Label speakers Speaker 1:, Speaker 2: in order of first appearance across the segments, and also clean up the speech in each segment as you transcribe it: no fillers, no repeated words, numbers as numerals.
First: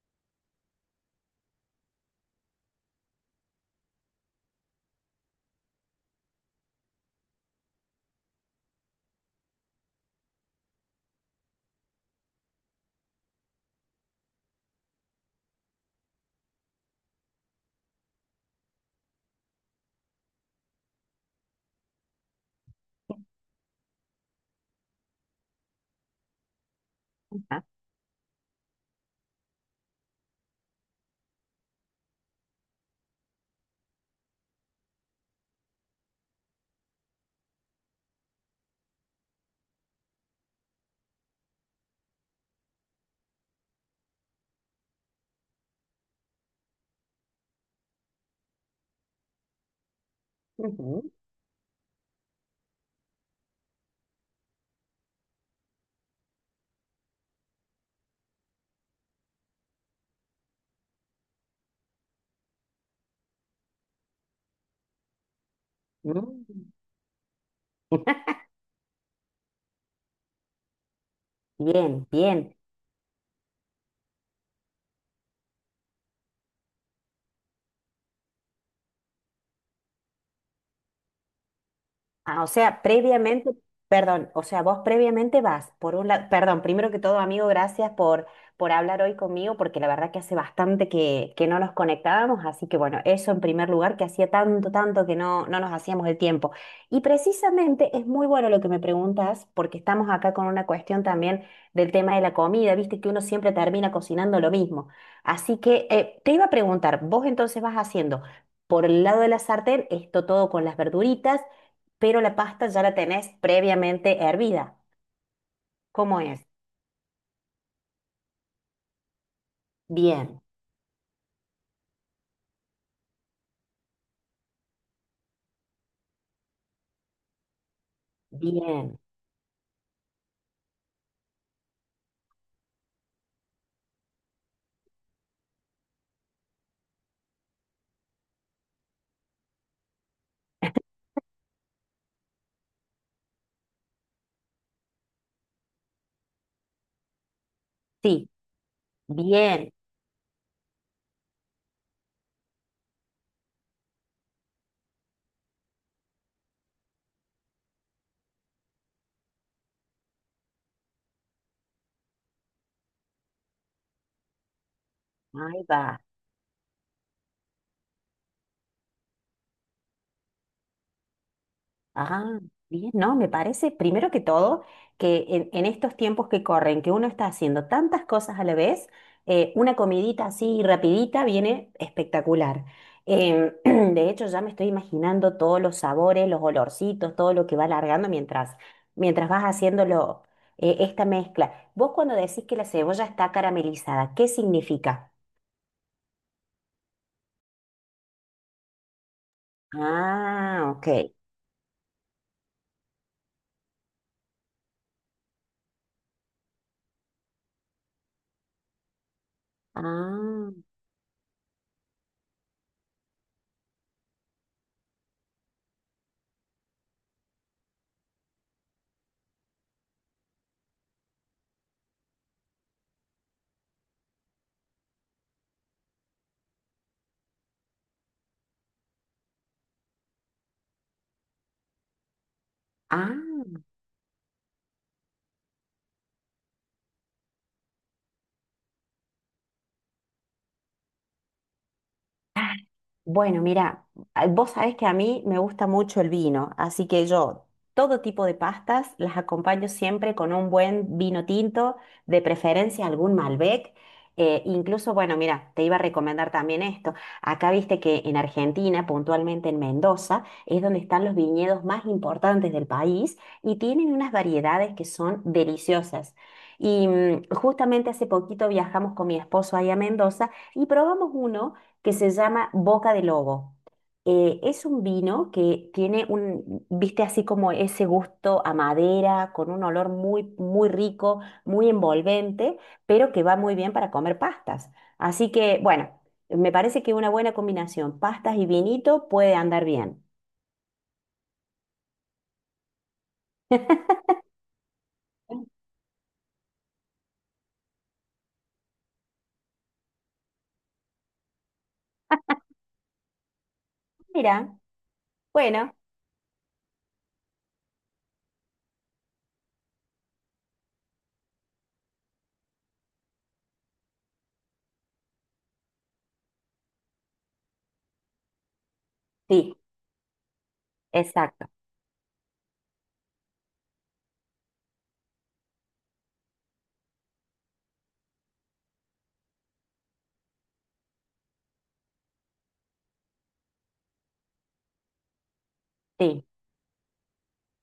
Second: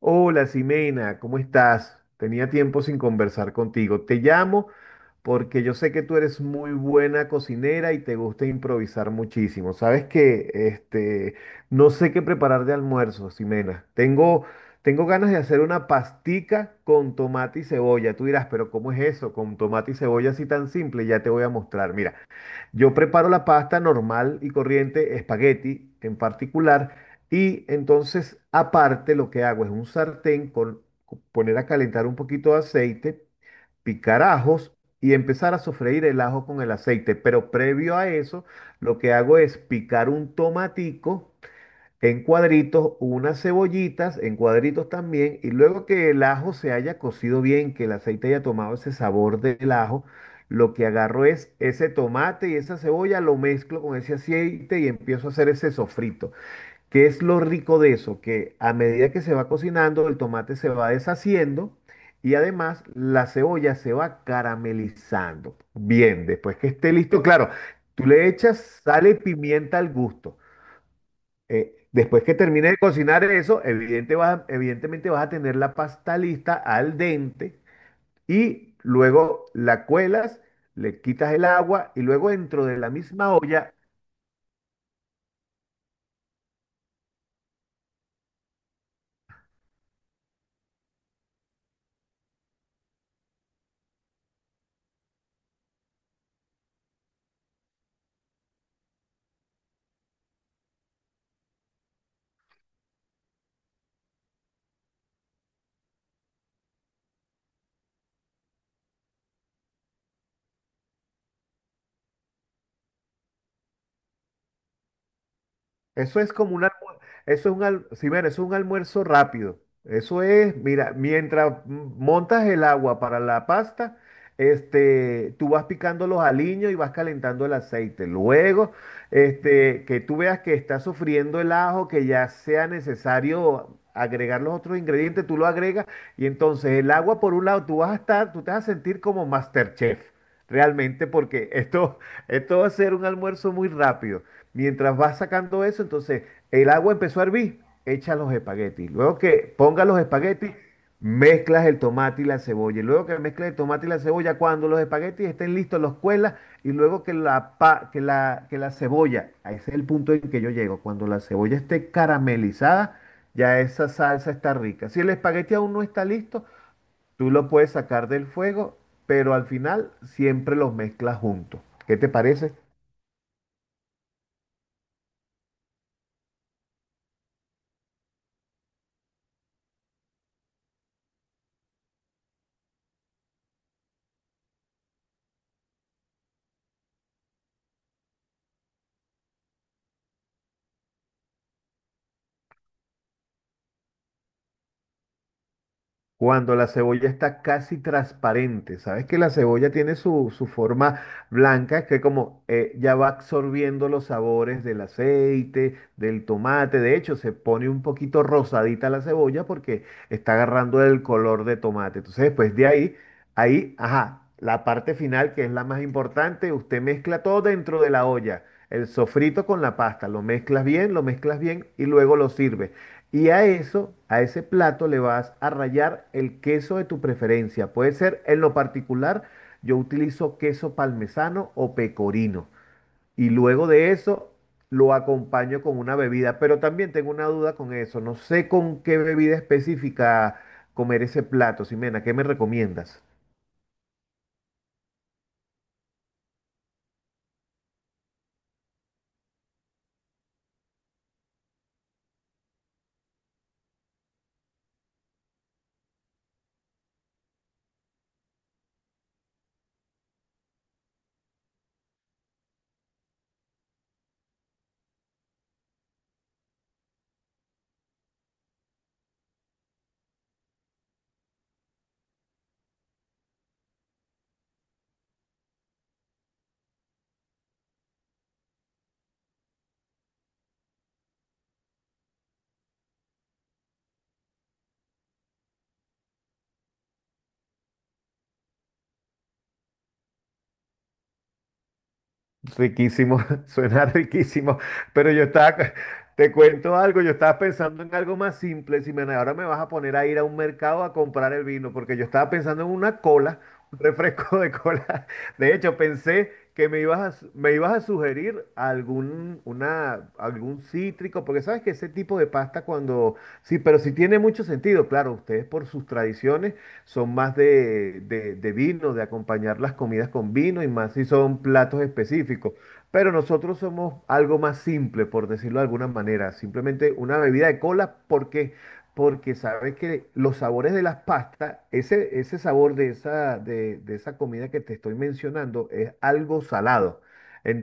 Speaker 1: Hola, Ximena, ¿cómo estás? Tenía tiempo sin conversar contigo. Te llamo porque yo sé que tú eres muy buena cocinera y te gusta improvisar muchísimo. Sabes que no sé qué preparar de almuerzo, Ximena. Tengo ganas de hacer una pastica con tomate y cebolla. Tú dirás, pero ¿cómo es eso? Con tomate y cebolla así tan simple, ya te voy a mostrar. Mira. Yo preparo la pasta normal y corriente, espagueti en particular,
Speaker 2: Ah,
Speaker 1: y entonces aparte lo que hago es un sartén con poner a calentar un poquito de aceite, picar ajos y empezar a sofreír el ajo con el aceite. Pero previo a eso, lo que hago es picar un tomatico en cuadritos, unas cebollitas en cuadritos también, y luego que el ajo se haya cocido bien, que el aceite haya tomado ese sabor del ajo, lo que
Speaker 2: ujú,
Speaker 1: agarro es ese tomate y esa cebolla, lo mezclo con ese aceite y empiezo a hacer ese sofrito. ¿Qué es lo rico de eso? Que a medida que se va cocinando, el tomate se va deshaciendo. Y además la cebolla se va caramelizando. Bien, después
Speaker 2: mm.
Speaker 1: que esté listo, claro, tú le echas sal y pimienta al gusto.
Speaker 2: Bien,
Speaker 1: Después que
Speaker 2: bien.
Speaker 1: termines de cocinar eso, evidentemente vas a tener la pasta lista al dente y luego la cuelas, le quitas el agua y luego
Speaker 2: Ah, o
Speaker 1: dentro de
Speaker 2: sea,
Speaker 1: la misma
Speaker 2: previamente,
Speaker 1: olla.
Speaker 2: perdón, o sea, vos previamente vas, por un lado, perdón, primero que todo, amigo, gracias por hablar hoy conmigo, porque la verdad que hace bastante que no nos conectábamos, así que bueno, eso en primer lugar, que hacía tanto, tanto que no, no nos hacíamos el tiempo. Y precisamente es muy bueno lo que me preguntas, porque estamos acá con una cuestión también del tema de la comida, viste que uno siempre termina cocinando lo mismo. Así que te iba a preguntar, vos entonces vas haciendo... Por el lado de la sartén, esto todo con las verduritas, pero la pasta ya la tenés previamente hervida. ¿Cómo
Speaker 1: Eso es
Speaker 2: es?
Speaker 1: como un almuerzo, eso es sí, bueno, eso es un almuerzo rápido. Eso
Speaker 2: Bien,
Speaker 1: es, mira, mientras montas el agua para la pasta, tú vas picando los aliños y vas calentando el aceite. Luego,
Speaker 2: bien,
Speaker 1: que tú veas que está sufriendo el ajo, que ya sea necesario agregar los otros ingredientes, tú lo agregas y entonces el agua por un lado, tú vas a estar, tú te vas a sentir como MasterChef, realmente, porque esto, esto va a ser un almuerzo muy rápido. Mientras vas sacando eso, entonces el agua empezó a hervir, echa
Speaker 2: sí,
Speaker 1: los espaguetis. Luego que
Speaker 2: bien.
Speaker 1: ponga los espaguetis, mezclas el tomate y la cebolla. Y luego que mezclas el tomate y la cebolla, cuando los espaguetis estén listos, los cuelas. Y luego que la, pa- que la cebolla, a ese es el punto en que yo llego, cuando la cebolla esté caramelizada, ya esa salsa está rica. Si el espagueti
Speaker 2: Ahí
Speaker 1: aún no
Speaker 2: va.
Speaker 1: está listo, tú lo puedes sacar del fuego, pero al final siempre los mezclas juntos. ¿Qué te
Speaker 2: Ah,
Speaker 1: parece?
Speaker 2: bien, no, me parece primero que todo que en estos tiempos que corren, que uno está haciendo tantas cosas a la vez, una comidita así rapidita viene espectacular. Em, de hecho, ya me estoy imaginando todos los sabores, los olorcitos, todo lo que va largando mientras, mientras vas haciéndolo, esta mezcla. Vos cuando decís que la cebolla está caramelizada, ¿qué significa?
Speaker 1: Cuando la cebolla está casi transparente, sabes que la cebolla tiene su
Speaker 2: Ah, ok.
Speaker 1: forma blanca, que como ya va absorbiendo los sabores del aceite, del tomate, de hecho se pone un poquito rosadita la cebolla porque está
Speaker 2: Ah,
Speaker 1: agarrando el color de tomate. Entonces después de ahí, ahí, ajá, la parte final que es la más importante, usted mezcla todo dentro de la olla, el sofrito con la pasta, lo mezclas bien y luego lo sirve. Y a eso, a ese plato, le vas a rallar el queso de tu preferencia. Puede ser, en lo particular, yo utilizo queso parmesano o pecorino. Y
Speaker 2: ah.
Speaker 1: luego de eso, lo acompaño con una bebida. Pero también tengo una duda con eso. No sé con qué bebida específica comer ese plato. Simena, ¿qué me recomiendas?
Speaker 2: Bueno, mira, vos sabés que a mí me gusta mucho el vino, así que yo todo tipo de pastas las acompaño siempre con un buen vino tinto, de preferencia algún Malbec. Incluso, bueno, mira, te iba a recomendar también esto. Acá viste que en Argentina, puntualmente en Mendoza, es donde están los viñedos más importantes del país y tienen unas variedades que son deliciosas. Y justamente hace poquito viajamos con mi esposo ahí a Mendoza y probamos uno que se llama Boca de Lobo. Es un vino que tiene un, viste, así como ese gusto a madera, con un olor muy, muy rico, muy envolvente, pero que va muy bien para comer pastas. Así que, bueno, me parece que una buena combinación, pastas y vinito, puede andar bien.
Speaker 1: Riquísimo, suena riquísimo, pero yo estaba, te cuento algo, yo estaba pensando en algo más simple, si me, ahora me vas a poner a ir a un mercado a comprar el vino, porque yo estaba pensando en una cola, un refresco de
Speaker 2: Mira,
Speaker 1: cola. De
Speaker 2: bueno,
Speaker 1: hecho, pensé que me ibas a me ibas a sugerir algún cítrico, porque sabes que ese tipo de pasta cuando, sí, pero sí tiene mucho sentido, claro, ustedes por sus tradiciones son más de vino, de
Speaker 2: sí,
Speaker 1: acompañar las comidas con vino y más si son
Speaker 2: exacto,
Speaker 1: platos específicos. Pero nosotros somos algo más simple, por decirlo de alguna manera, simplemente una bebida de cola porque... Porque sabes que los sabores de las pastas, ese sabor de esa comida que te estoy mencionando es
Speaker 2: sí.
Speaker 1: algo salado.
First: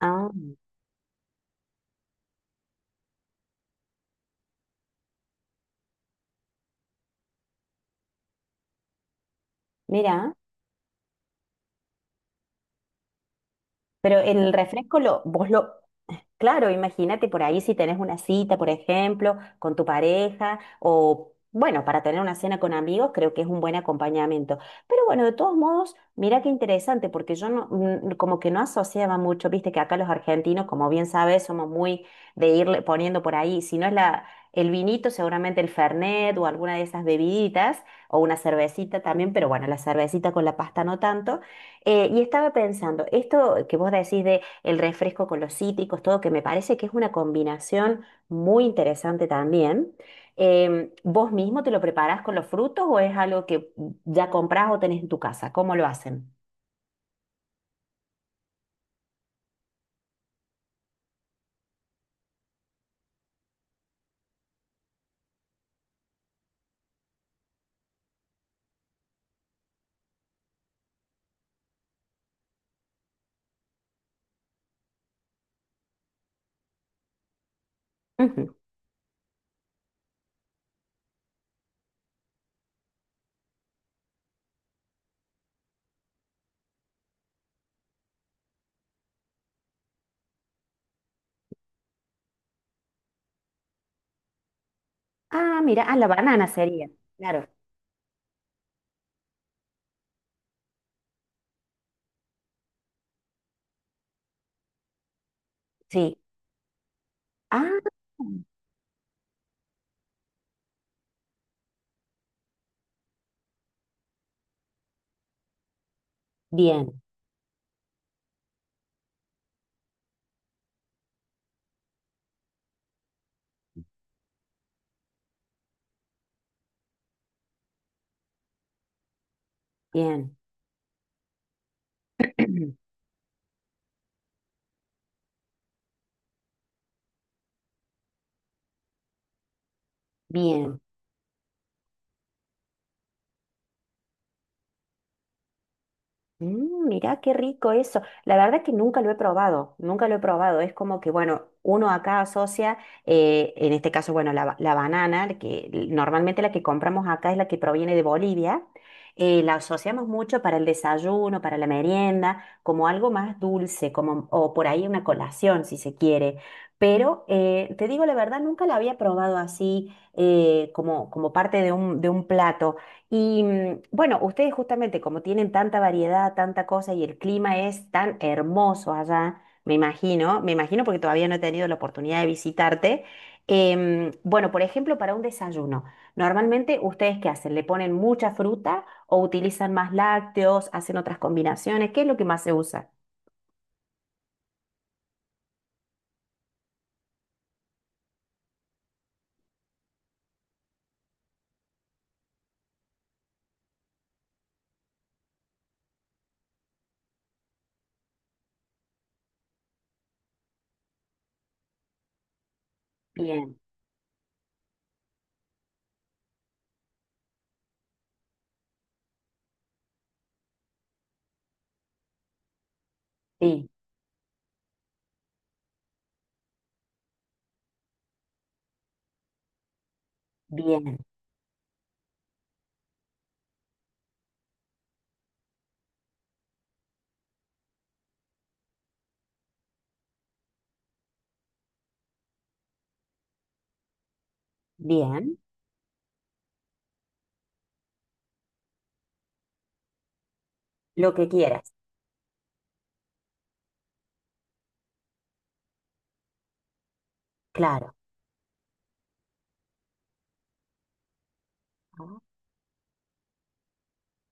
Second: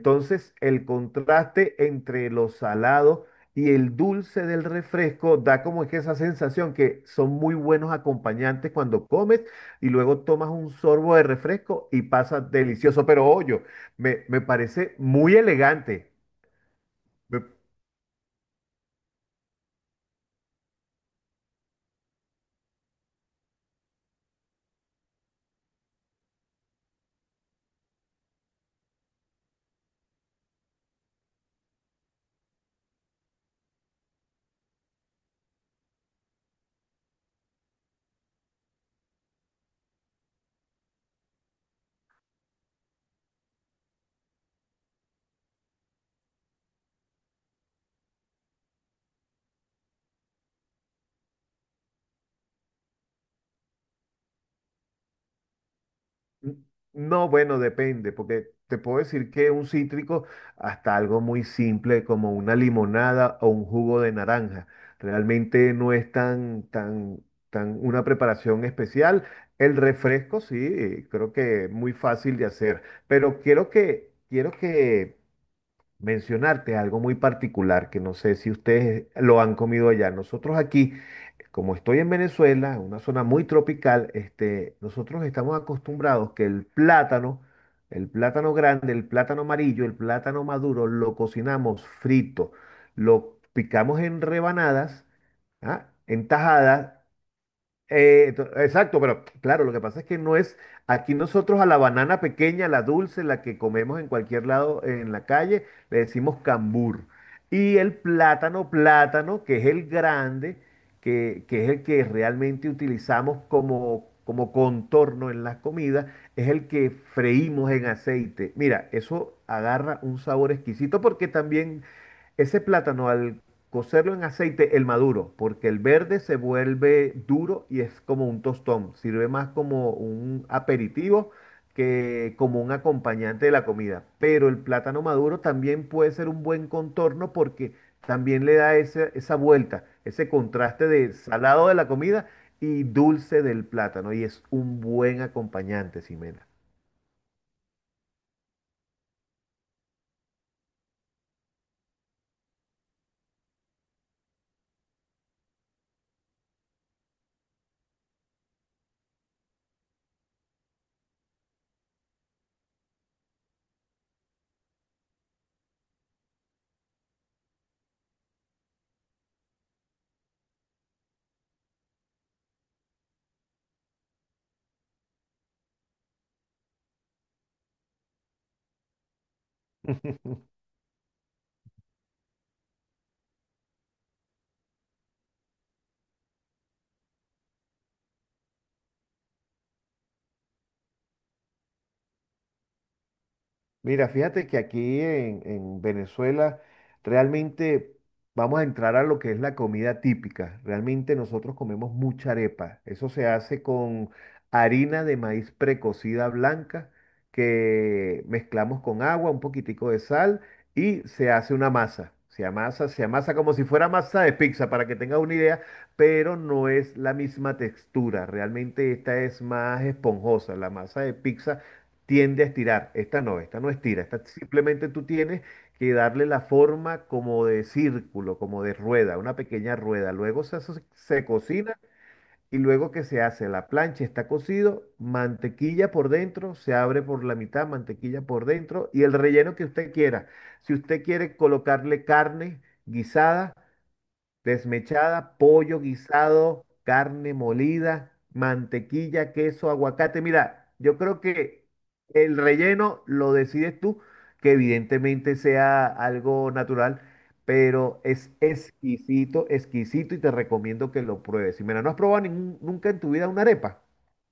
Speaker 2: Ah,
Speaker 1: el contraste entre lo salado y el dulce del refresco da como que esa sensación que son muy buenos acompañantes cuando comes y luego
Speaker 2: mira,
Speaker 1: tomas un sorbo de refresco y pasa delicioso. Pero oye,
Speaker 2: pero
Speaker 1: me
Speaker 2: el
Speaker 1: parece
Speaker 2: refresco lo,
Speaker 1: muy
Speaker 2: vos lo...
Speaker 1: elegante.
Speaker 2: Claro, imagínate por ahí si tenés una cita, por ejemplo, con tu pareja o, bueno, para tener una cena con amigos, creo que es un buen acompañamiento. Pero bueno, de todos modos, mira qué interesante, porque yo no, como que no asociaba mucho, viste que acá los argentinos, como bien sabes, somos muy de irle poniendo por ahí, si no es el vinito, seguramente el Fernet o alguna de esas bebiditas o una cervecita también, pero bueno, la cervecita con la pasta no tanto. Y estaba pensando, esto que vos decís de el refresco con los cítricos, todo, que me parece que es una combinación muy interesante también. ¿Vos mismo te lo preparás con los frutos o es algo que ya comprás o tenés en tu casa? ¿Cómo lo hacen?
Speaker 1: N- No, bueno, depende, porque te puedo decir que un cítrico, hasta algo muy simple como una limonada o un jugo de naranja, realmente no es tan una preparación especial. El refresco, sí, creo que es muy fácil de hacer, pero quiero que mencionarte algo muy particular que no sé si
Speaker 2: Ujú.
Speaker 1: ustedes lo han comido allá. Nosotros aquí como estoy en Venezuela, una zona muy tropical, nosotros estamos acostumbrados que el plátano grande, el plátano amarillo, el plátano maduro, lo cocinamos frito, lo picamos en rebanadas,
Speaker 2: Ah, mira,
Speaker 1: ¿ah?
Speaker 2: ah, la
Speaker 1: En
Speaker 2: banana sería,
Speaker 1: tajadas,
Speaker 2: claro,
Speaker 1: exacto, pero claro, lo que pasa es que no es, aquí nosotros a la banana pequeña, la dulce, la que comemos en cualquier lado, en la calle, le
Speaker 2: sí.
Speaker 1: decimos cambur.
Speaker 2: Ah,
Speaker 1: Y el plátano, plátano, que es el grande, que es el que realmente utilizamos como, como contorno en las comidas, es el que
Speaker 2: bien,
Speaker 1: freímos en aceite. Mira, eso agarra un sabor exquisito porque también ese plátano al cocerlo en aceite, el maduro, porque el verde se vuelve duro y es como un tostón, sirve más como
Speaker 2: bien,
Speaker 1: un aperitivo que como un acompañante de la comida. Pero el plátano maduro también puede ser un buen contorno porque también le da esa vuelta, ese
Speaker 2: bien.
Speaker 1: contraste de salado de la comida y dulce del plátano y es un buen acompañante, Ximena.
Speaker 2: Mirá qué rico eso. La verdad que nunca lo he probado, nunca lo he probado. Es como que, bueno, uno acá asocia, en este caso, bueno, la banana, la que normalmente la que compramos acá es la que proviene de Bolivia, la asociamos mucho para el desayuno, para la merienda, como algo más dulce, como, o por ahí una colación, si se quiere. Pero te digo la verdad, nunca la había probado así, como parte de un plato. Y bueno, ustedes justamente como tienen tanta variedad, tanta cosa y el clima es tan hermoso allá, me imagino porque todavía no he tenido la oportunidad de visitarte. Bueno, por ejemplo, para un desayuno, ¿normalmente ustedes qué hacen? ¿Le ponen mucha fruta o utilizan más lácteos, hacen otras combinaciones? ¿Qué es lo que más se usa?
Speaker 1: Mira, fíjate que aquí en Venezuela realmente vamos a entrar a lo que es la comida típica. Realmente nosotros comemos mucha arepa. Eso se hace con harina de maíz precocida blanca que mezclamos con agua, un poquitico de sal y se hace una masa. Se amasa como
Speaker 2: Bien,
Speaker 1: si fuera masa de pizza, para que tengas una idea, pero no es la misma textura. Realmente esta es más esponjosa. La masa de pizza tiende a estirar. Esta
Speaker 2: sí,
Speaker 1: no estira. Esta simplemente tú tienes que darle la forma como de círculo, como de rueda, una pequeña rueda. Luego
Speaker 2: bien,
Speaker 1: se cocina y luego que se hace la plancha, está cocido, mantequilla por dentro, se abre por la mitad, mantequilla por dentro y el relleno que usted quiera. Si usted quiere colocarle carne guisada.
Speaker 2: bien,
Speaker 1: Desmechada, pollo guisado, carne molida, mantequilla, queso, aguacate. Mira, yo
Speaker 2: lo
Speaker 1: creo
Speaker 2: que
Speaker 1: que
Speaker 2: quieras,
Speaker 1: el relleno lo decides tú, que evidentemente sea algo natural,
Speaker 2: claro.
Speaker 1: pero es exquisito, exquisito y te recomiendo que lo pruebes. Y mira, ¿no has probado nunca en tu vida una arepa?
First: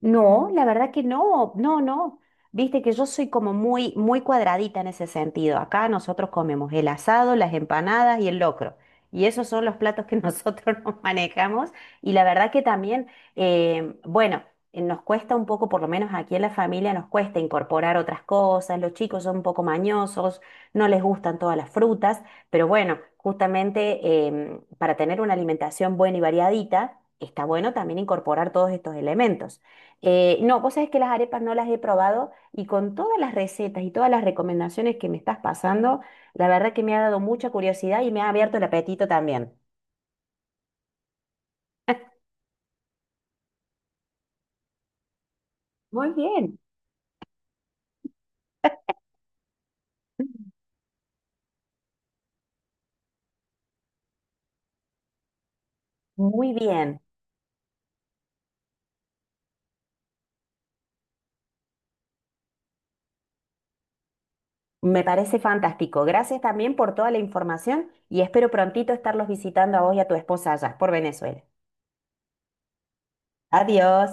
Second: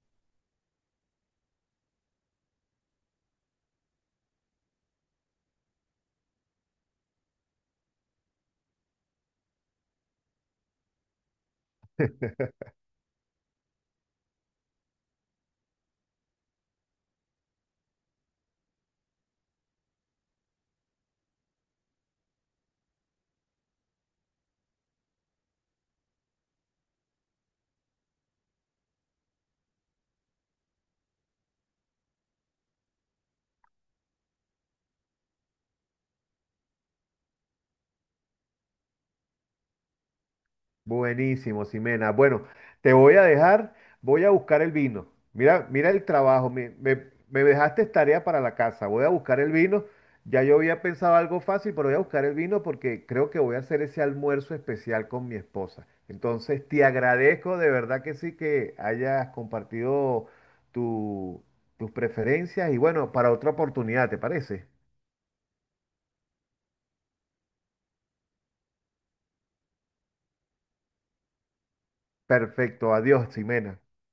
Speaker 2: No, la verdad que no, no, no. Viste que yo soy como muy, muy cuadradita en ese sentido. Acá nosotros comemos el asado, las empanadas y el locro. Y esos son los platos que nosotros nos manejamos. Y la verdad que también, bueno, nos cuesta un poco, por lo menos aquí en la familia, nos cuesta incorporar otras cosas. Los chicos son un poco mañosos, no les gustan todas las frutas. Pero bueno, justamente para tener una alimentación buena y variadita, está bueno también incorporar todos estos elementos. No, vos sabés que las arepas no las he probado y con todas las recetas y todas las recomendaciones que me estás pasando, la verdad que me ha dado mucha curiosidad y me ha abierto el apetito también.
Speaker 1: Buenísimo, Ximena. Bueno, te voy a dejar, voy a buscar el vino. Mira, mira el
Speaker 2: Muy
Speaker 1: trabajo,
Speaker 2: bien.
Speaker 1: me dejaste tarea para la casa. Voy a buscar el vino. Ya yo había pensado algo fácil, pero voy a buscar el vino porque creo que voy a hacer ese almuerzo especial con mi esposa.
Speaker 2: Muy
Speaker 1: Entonces, te
Speaker 2: bien,
Speaker 1: agradezco de verdad que sí que hayas compartido tu- tus preferencias y bueno, para otra oportunidad, ¿te parece?
Speaker 2: me parece fantástico. Gracias también por toda la información y espero prontito estarlos visitando a vos y a tu esposa allá por Venezuela.
Speaker 1: Perfecto, adiós, Ximena.
Speaker 2: Adiós.